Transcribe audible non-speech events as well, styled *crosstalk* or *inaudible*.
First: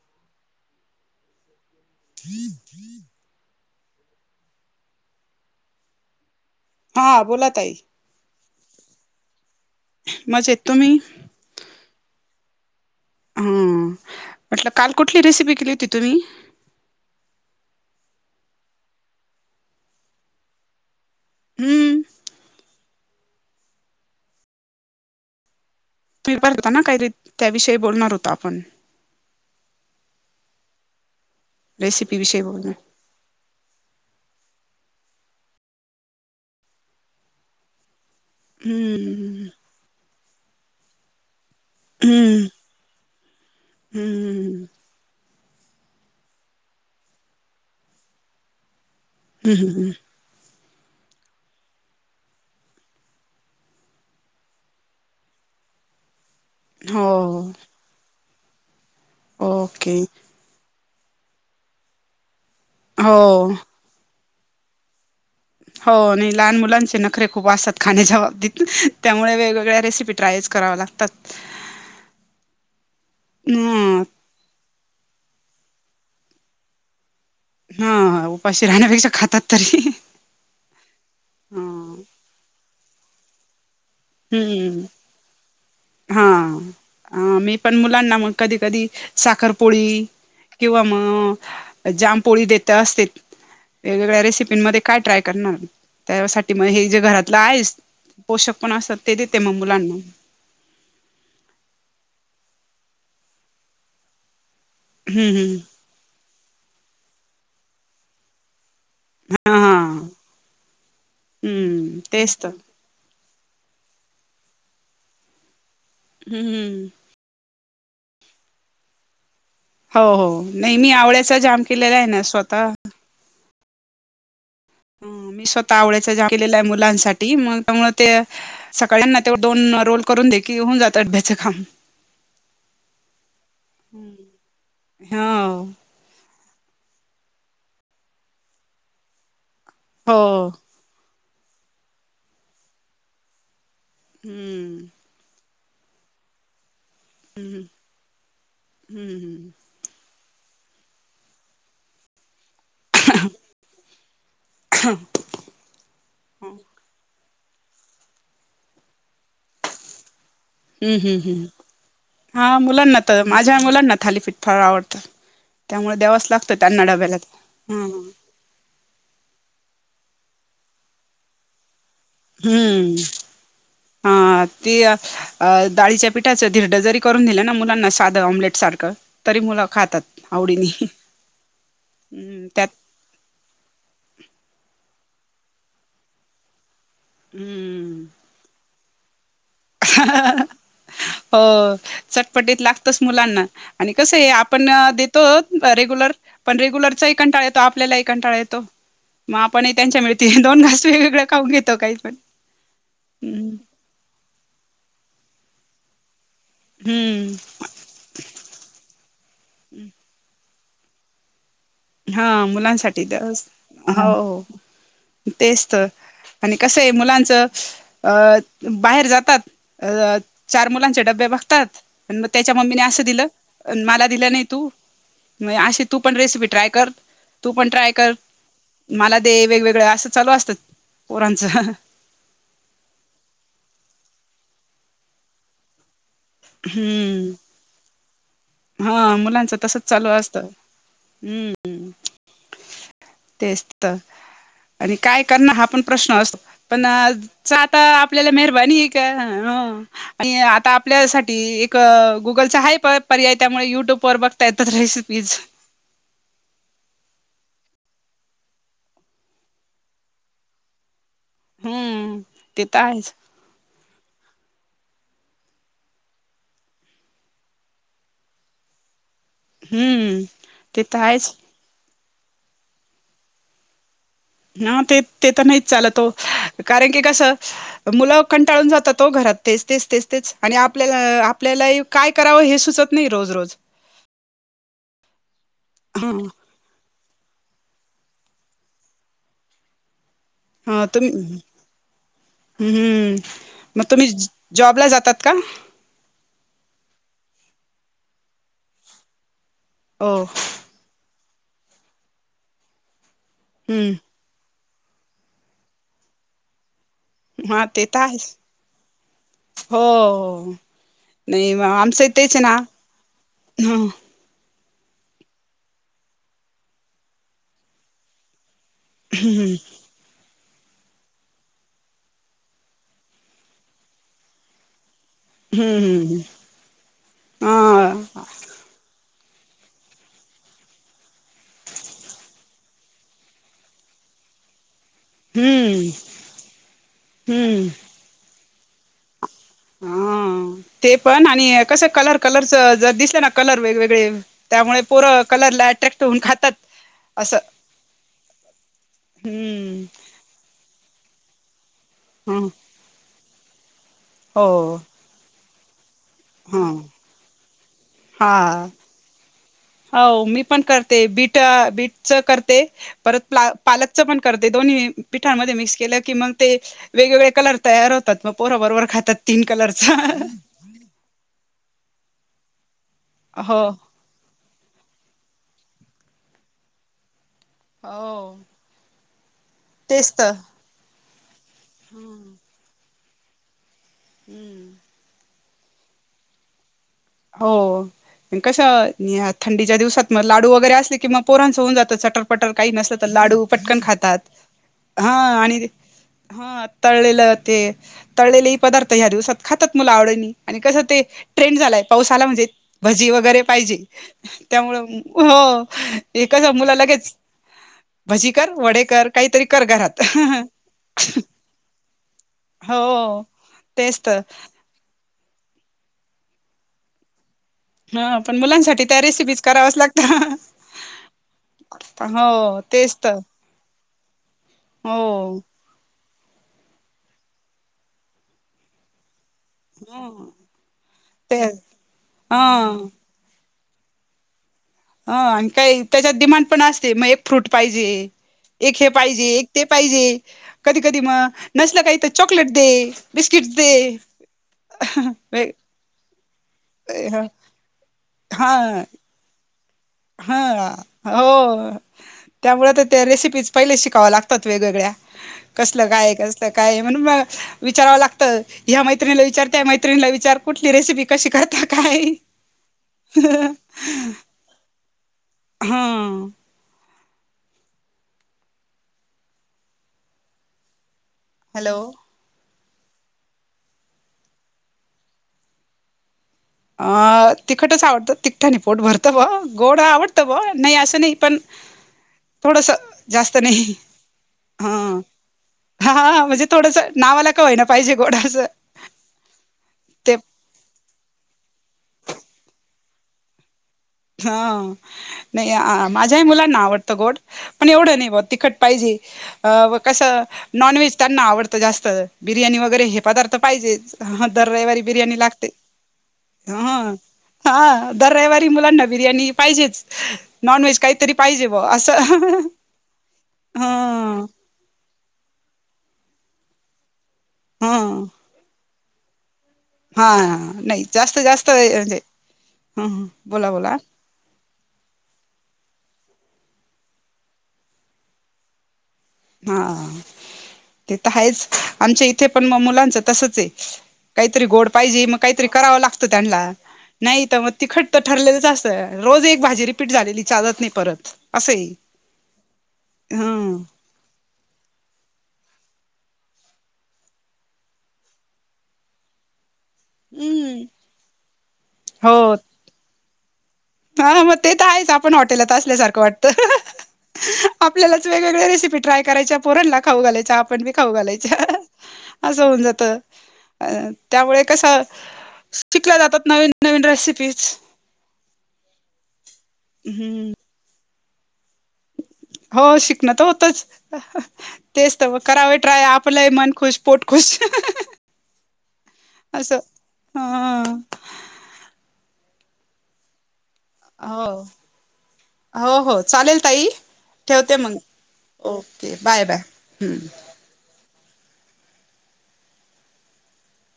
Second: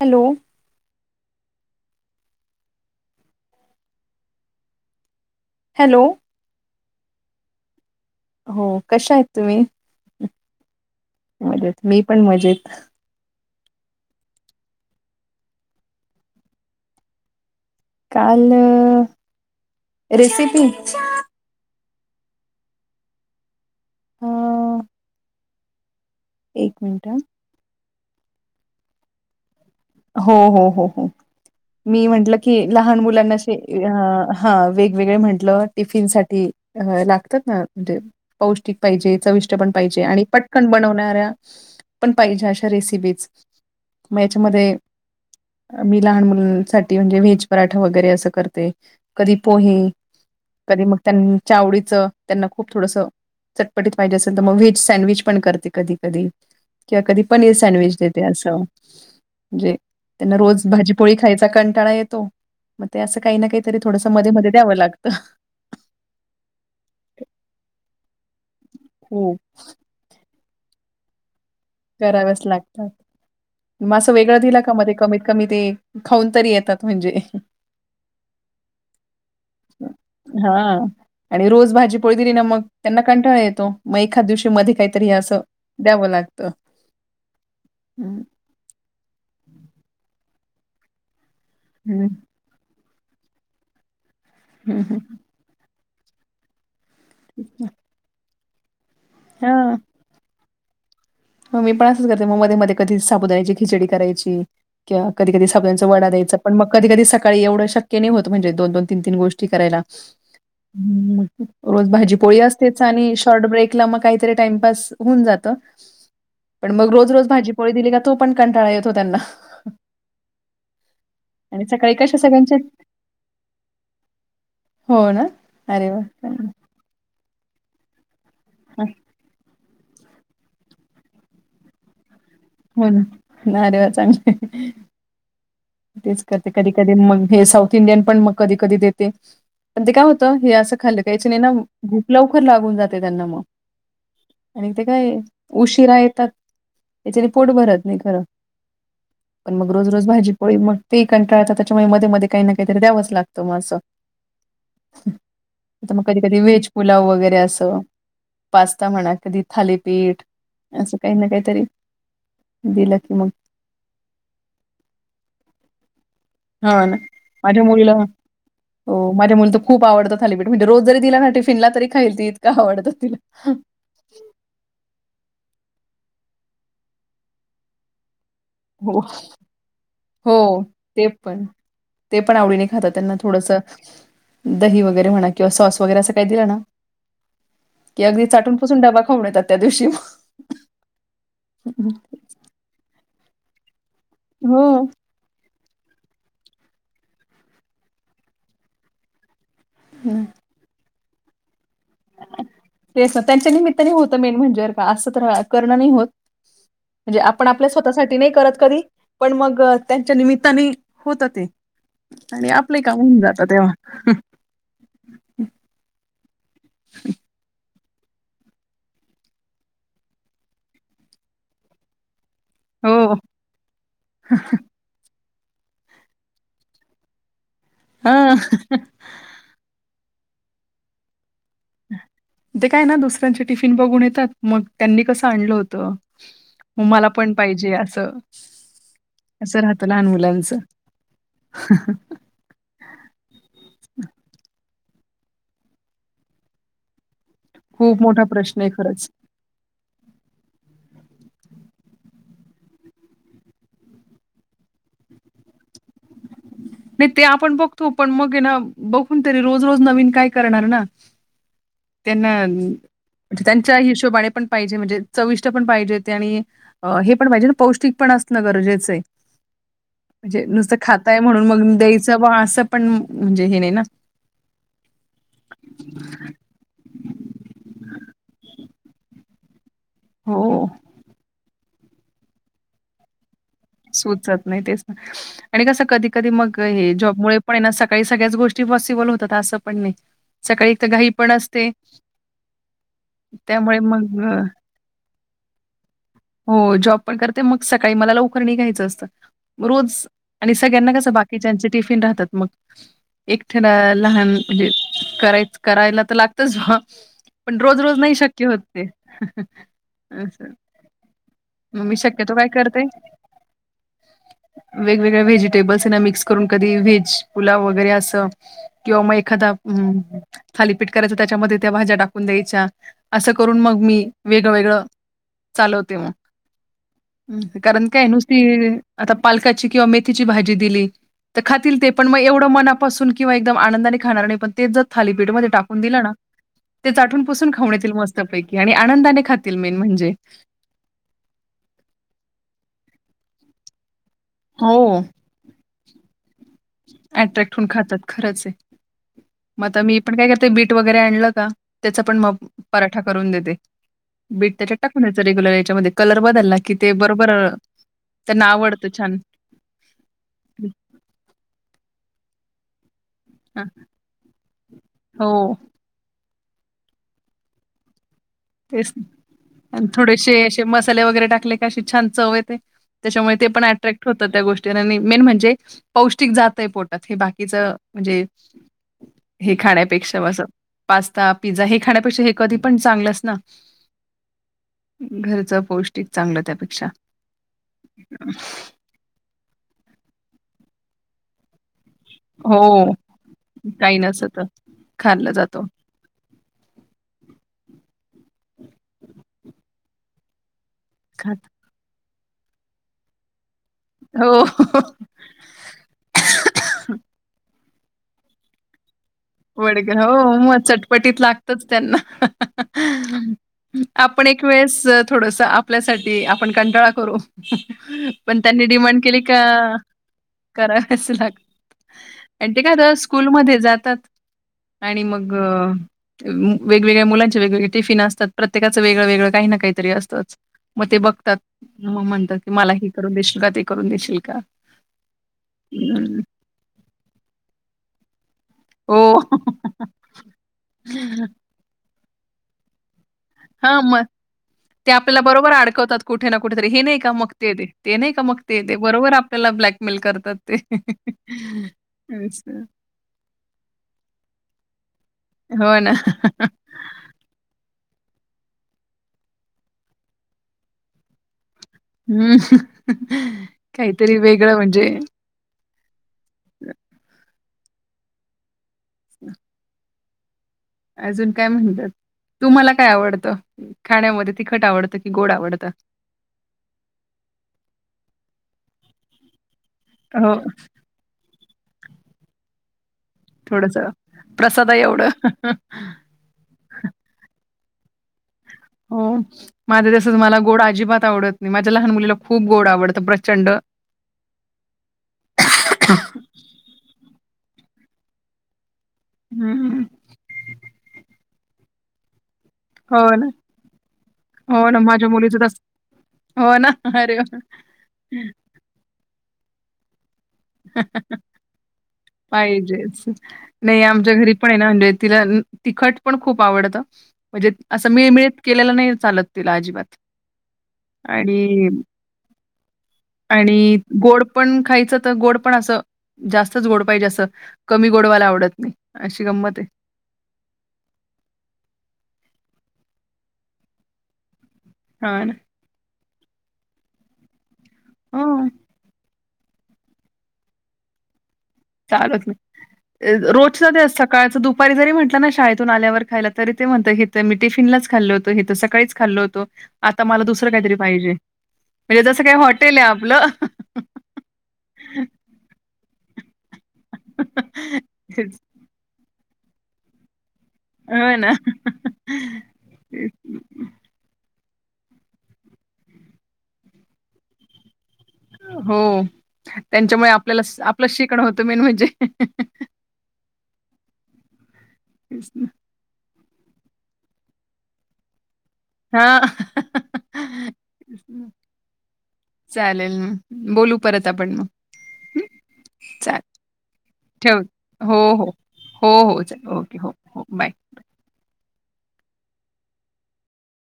Hello! *inaudible* Hello! हा बोला ताई. हो कशा आहेत तुम्ही? मजेत तुम्ही मजेत मी पण मजेत. अम, म्हटलं काल कुठली रेसिपी केली होती तुम्ही? काल रेसिपी हम्म अ... फिर *inaudible* पाार होता एक ना मिनिट काहीतरी हा त्याविषयी बोलणार होतो आपण हो हो हो हो, मी रेसिपी म्हटलं विषयी की बोलणार लहान मुलांना अस अ हा वेगवेगळे म्हंटलं टिफिन साठी लागतात ना ते पौष्टिक पाहिजे हम्म चविष्ट पण पाहिजे आणि पटकन बनवणाऱ्या पण पाहिजे हम्म अशा रेसिपीच मग हम्म याच्यामध्ये मी लहान मुलांसाठी म्हणजे व्हेज पराठा वगैरे असं करते कधी पोहे हम्म कधी मग त्यांच्या आवडीचं त्यांना खूप थोडस चटपटीत पाहिजे असेल तर मग व्हेज सँडविच पण करते कधी कधी किंवा हो कधी पनीर सँडविच देते असं म्हणजे ओके त्यांना रोज भाजीपोळी खायचा कंटाळा येतो मग ते हो असं काही ना काहीतरी थोडंस मध्ये मध्ये द्यावं लागतं. हो नाही लहान मुलांचे नखरे खूप असतात खाण्याच्या बाबतीत हो त्यामुळे वेगवेगळ्या रेसिपी ट्रायच कराव लागतात. कराव्याच लागतात, ह मं वे *unintelligible* *unintelligible* गळ दिला का म कमीत कमी ते खाऊन तरी येतात म्हणजे हा उपाशी राहण्यापेक्षा खातात तरी. हा आणि ह रोज भाजी पोळी दिली ना मग त्यांना कंटाळा येतो. मग एखाद दिवशी मध्ये हम्म काहीतरी असं द्यावं लागतं. अ मी पण मुलांना हम्म मग कधी कधी साखरपोळी किंवा मग हम्म जामपोळी देत असते, वेगवेगळ्या रेसिपींमध्येध्ये हम्म काय ट्राय करण त्यासाठी मग हे जे घरातलं आहेस पोषक पण असतात ते देते मग हा मुलांना. मी पण असंच करते म मध्ये मध्ये कधी साबदाची खिचडी करायची किंवा कधी हम्म कधी हम्म साबुची वडा्यायच पण मग कधीध सकाळी एवढं शक्य नाही होत म्हणजे दोन दो तीन तीन गोष्टी हा हा करायला रोज हम्म भाजी तेच पोळी तर असते. शॉट ब्रेकला काही तरी टाइमपास होऊन जात. पण हम्म मग रोज रोज भाजीपोळी दिली का तो पण कंटाळा येतो त्यांना. हो हो नाही मी आवळ्याचा जाम आणि सकाळी केलेला आहे कशा ना सगळ्यांच्या स्वतः हो ना? ह मी स्वतः अरे वाह! आवडचा जाम चांगलं. केलेल्या आहे मुलांसाठी *inaudible* त्यामुळे ते हां, सकाळना *unintelligible* दोन रोल करून दे की होऊन जात अड्याचं खांम *unintelligible* हो ना ना रे वा चां *unintelligible* हो तेच करते कधी कधी मग हे साऊथ इंडियन पण मग कधी कधी देते पण ते काय होतं हो हे असं खाल्लं कायच नाही ना भूप लवकर लागून जाते त्यांना मग हम्म आणि ते काय उशिरा येतात त्याच्यानं पोट हम्म भरत नाही खरं हम्म पण मग रोज रोज भाजी पोळीमुळे ते कंटाळतात त्याच्यामुळे मध्ये मध्ये काही ना काहीतरी द्यावच लागत मग मग कधी कधी व्हेज पुलाव वगैरे असं पास्ता म्हणा कधी थालीपीठ हम्म असं काही हम् ना हम्, काहीतरी हा दिलं मुलांना की तर मग माझ्या मुलांना थालीफीट फार आवडतं त्यामुळे द्यावच लागत हो ना माझ्या मुलीला हो माझ्या मुलीला तर खूप आवडत थालीपीठ म्हणजे रोज जरी दिलना टिफिनला तरी खाईल ती इतकं आवडतं हम्म तिला. हा ती डाळीच्या पिठाचं धिरडं जरी करून दिलं ना मुलांना साधं ऑमलेट सारखं हो. तरी मुलं खातात हो आवडीने. ते पण ते पण हम्म, आवडीने त्यात खातात त्यांना थोडंसं दही वगैरे म्हणा किंवा सॉस वगैरे असं काही दिलं न हम्म की अगदी चाटूनपसून डबा खावुन येतात त्या दिवशी मग. ह ह हो चटपटीत लागतच मुलांना आणि कसं आहे आपण हो. दे तो रेग्युलर पण रेग्युलरचाही कंटाळा येतो आपल्याला कंटाळा येतो मग आपण त्यांच्या मिळते दोन घास वेग वेगळे खाऊन घेतो काही पण तेच ना त्यांच्या हम्म निमित्ताने होत मेन म्हणजे का असं तर करणं नाही होत. म्हणजे आपण आप हम्म आपल्या स्वतःसाठी नाही करत कधी पण मग त्यांच्या निमित्तानि होत ते. हा आणि आपले काम मुलांसाठी होऊन जातं तेव्हा. *unintelligible* हो तेच तर आणि कसं आहे मुलांचं अ बाहेर जातात अ चार मुलांचे डबे बघतात मग त्याच्या मम्मीने असं हो. दिलं मला दिलं नाही तू अशी तू पण रेसिपी ट्राय कर तू पण ट्राय कर हा मला ते वेगवेगळ असं चालू असतात पोरांचं ह ह ते काय ना दुसऱ्यांचे टिफिन बघून येतात मग त्यांनी कसं आणलं होतं मग माला हम्म पण पाहिजे असं हा मुलांच असं तसच राहतं लहान चालू असतं मुलांचं हम्म तेच त आणि काय करणार हा पण प्रश्न असतो पण आता खूप मोठा आपल्याला प्रश्न आहे मेहरबनी एक खरंच. हं आणि आता आपल्यासाठी एक गुगलचा हाय पर्याय त्यामुळे युट्यूब वर बघ ता येतात रेसिपीज नाय ते आपण बघतो पण मग ये ना बघून तरी रोज रोज नवीन काय करणार ना हम्म त्यांना ते तर आहेच त्यांच्या हिशोबाने पण पाहिजे म्हणजे चविष्ट पण पाहिजे ते आणि हे पण पाहिजे ना पौष्टिक पण असणं गरजेचं आहे हम्म म्हणजे नुसतं ते तर खाताय आहेच म्हणून मग द्यायचं बा असं पण म्हणजे हे नाही ना ह ते ते तर नाहीच चालतो हो कारण की कसं मुलं कंटाळून जातात हो घरात तेच तेच तेच आणि हो आपल्याला आपल्याला ही काय करावं हे सुचत नाही रोज रोज सुचत नाही तेच ना आणि कस कधी ह कधी मग हे जॉब मुळे पण आहे ना सकाळी सगळ्याच गोष्टी पॉसिबल होतात असं पण नाही सकाळी एक ह तर घाई तुम्ही पण असते हम्म हम्म त्यामुळे मग तुम्ही अ, जॉबला जातात का? हो जॉब पण करते मग सकाळी मला लवकर निघायचं असत रोज हो आणि स सगळ्यांना कस बाकीच्याचे टिफिन राहतात मग एकतेला हम्म लहान म्हणजे कराय करायला तर लागतच बा पण हा रोज ते रोज तर नाही आहेच शक्य होत ते. हो हो नाही मी शक्यतो काय करते हम वेगवेगळ्या व्हेजिटेबल्सना मिक्स करून कधी व्हेज पुलाव वगैरे असं किंवा म एखादा हम् ह थालीपीठ करायचं त्याच्यामध्ये त्या भाज्या टाकून द्यायच्या असं करून मग मी वेगळंवेेगळं चालवते मग हम्म हा अहं कारण काय नुसती हम आता पालकाची किंवा मेथीची भाजी दिली तर खातील ते पण मग एवढं मनापासून किंवा एकदम आनंदाने खाणार नाही पण तेच जर थालीपीठ मध्ये टाकून हम्म दिलं ना ते चाटुन पूसून हम्म खाऊन येतील मस्तपैकी आणि आनंदाने खात तील मेन म्हणजे हा ते पण आणि कसं कलर कलरच जर दिसलं ना कलर वेगवेगळे त्यामुळे हो. पोरं कलरला अट्रॅक्ट होऊन खातात असं अट्रॅक्ट होऊन खातात खरंच आहे. मग आता हम्म मी पण काय करते बीट वगैरे आणलं का त्याचा पण मग ह पराठा करून देते हो बीट त्याच्यात टाकून द्यायचं रेग्युलर याच्यामध्ये कलर बदल ना ह कि ते बरोबर त्यांना हा आवडतं छान हो मी पण करते बीट बीटच करते परत फ्ला हां, पालकचं पण करते दोन्ही हो पिठांमध्ये मिक्स केलं की मंग ते वेगवेगळे कलर तयार होतात मग पोर बरोबर खातात तीन कलरचा हा हा हा ते मसाले वगैरे टाकले की अशी छान चव येते त्याच्यामुळे ते हो पण ॲट्रॅक्ट होत त्या गोष्टी आणि मेन म्हणजे पौष्टिक जातयं पोटात हे बाकीच म्हणजे हो हे तेच खाण्यापेक्षा तर असं पास्ता पिझ्झा हे खाण्यापेक्षा हे कधी पण चांगलंच ना हम्म घरचं पौष्टिक चांगलं त्यापेक्षा हो कसं नि ह्यात थंडीच्या दिवसात मग लाडू वगैरे असले की मग पोरांंच होऊ जातं चटक पटकन काही हो नसत तर लाडू पटकन काही खातात नसत हा खाल्लं जातो आणि हा तळलेलं ते तळलेले ही पदार्थ ह्या दिवसात खातात मुलं आवडीने आणि कसं ते खात ट्रेंड झालाय पाऊस आला म्हणजे भजी वगैरे पाहिजेल त्यामुळे हो हो ते कसं मुलं लगेच भजी कर वडे कर काहीतरी वडे कर घरात हो मग चटपटीत लागतच त्यांना हं हं हं हो अहं हं तेच तर आपण एक वेळेस थोडस आपल्यासाठी आपण कंटाळा करू हम हम ह पण त्यांनी मुलांसाठी डिमांड त्या केली रेसिपीज का कराव्याच लागत करावच लागतं हो ह.. ते काय तर तेच स्कूलमध्ये जातात आणि मग हो वेगवेगळ्या मुलांचे वेगवेगळे टिफिन असतात प्रत्येकाचं वेगळं वेगळं काही ना काही काही तरी असतच मग ते बघतात मग म्हणतात मला हा हे करून देशील का ते करून देशील का का ह आणि काही त्याच्यात डिमांड पण असते मग एक फ्रूट पाहिजे एक हे हो पाहिजे एक ते पाहिजे कधी कधी मग नसलं काही तर चॉकलेट दे बिस्किट दे हा मग ते आपल्याला बरोबर अडकवतात कुठे ना कुठेेतरी हे नाही का मगते दे ते नाही का मग ते दे हा बरोबर आपल्याला ब्लॅक हा हो असं. त्यामुळे तर त्या रेसिपीज पहिले शिकाव्या लागतात वेगवेगळ्या हो कसलं ना. काय कसलं काय म्हणून मला विचारावं लागतं ह्या मैत्रिणीला विचार त्या मैत्रिणीला विचार कुठली रेसिपी कशी करतात हम्म... काईतरी वेगळं म्हणजे हु. *inaudible* *inaudible* अजून काय हॅलो म्हणतात, तुम्हाला काय आवडतं... खाण्यामध्ये, तिखट आवडतं की गोड आवडतं? अं... तिखटच आवडतं, तिखटानी पोट भरतं बां! गोड आवडतं हो, ब्वा... नई असं नई... पण थोडंसं. जास्त नई... थोडंसं प्रसादा हं. एवढं. हा... म्हणजे थोडंसं, नावाला का होईना... पाहिजे गोड... असं. हो. माझे तसंच ते ए... मला गोड अजिबात आवडत नई. माझ्या लहान मुलीला खूप गोड आवडतं... प्रचंड! हा... नई... माझ्याही मुलांना आवडतं गोड, पण एवढं नई बां तिखट पायजे... अं... हं. कसं... नॉनव्हेज त्यांना आवडतं जास्त... बिर्याणी वगैरे वगैरे हे हो ना. पदार्थ पाहिजेच. हं... दर हो ना. रविवारी माझ्या बिर्याणी मुलीचं लागते. तसं. हो ना. हं... अरे वाह! हा, दर रविवारी मुलांना बिर्याणी पाहिजेच. नॉन व्हेज काहीतरी पाहिजे बुवा... असं... पाहिजेच. नाही आमच्या हं. घरी पण हे ना म्हणजे तिला... तिखट पण खूप आवडतं. म्हणजे, हा असं मिळमिळीत केलेलं नई चालत तिला आजिबात हा हा नाही जास्त जास्त आणि... म्हणजे ह बोला आणि, बोला गोड पण खायचं तर गोड पण असं... जास्तच गोड पाहिजे असं... कमी गोडवालं आवडत नाई. हा... ते तर हायेच... आमच्या इथे पण... मग... मुलांचं तसंच ए. काहीतरी गोड पाहिजे... मग हां ना. काहीतरी करावं लागतं त्यांना नाई तर मग तिखट तर, हो ठरलेलंच असं... रोज एक भाजी रिपीट झालेली चालत नाई परत... असंए चालत नई रोजचं तेच... सकाळचं दुपारी जरी म्हटलं ना, शाळेतून आल्यावर खायला... तरी ते म्हणतं की ते मी टिफिनलाच खाल्लं होतो, हे तर सकाळीच खाल्लो होतो. आता मला दुसरं काहीतरी पाहिजे. म्हणजे... हो जसं काय हॉटेल ए आपलं हा... मग ते तर आहेच. आपण हॉटेलात असल्यासारखं वाटतं. आपल्यालाच वेगवेगळ्या रेसिपी ट्राय करायच्या... पोरानला खाऊ घालायच्या, आपण बी खाऊ हो ना. घालायच्या... असं होऊन जातं. अं... त्यामुळे कसं... शिकल्या जातात, नवीन नवीन रेसिपीज हो... त्यांच्यामुळे हम्म आपल्यालाच, आपलंच शिकणं होतं, मेन म्हणजे हो, शिकणं तर होतंच... तेच तर मग, करावे ट्राय आप आपलंही मन खुश... पोट खुश... हां. असं, हा चालेल... बोलू परत हो आपण मग हं? हो हो... चालेल ताई ठेव. ठेवते मग... हो हो. हो ओके, हो बाय बाय... चालेल ओके हो हम्म हो बाय.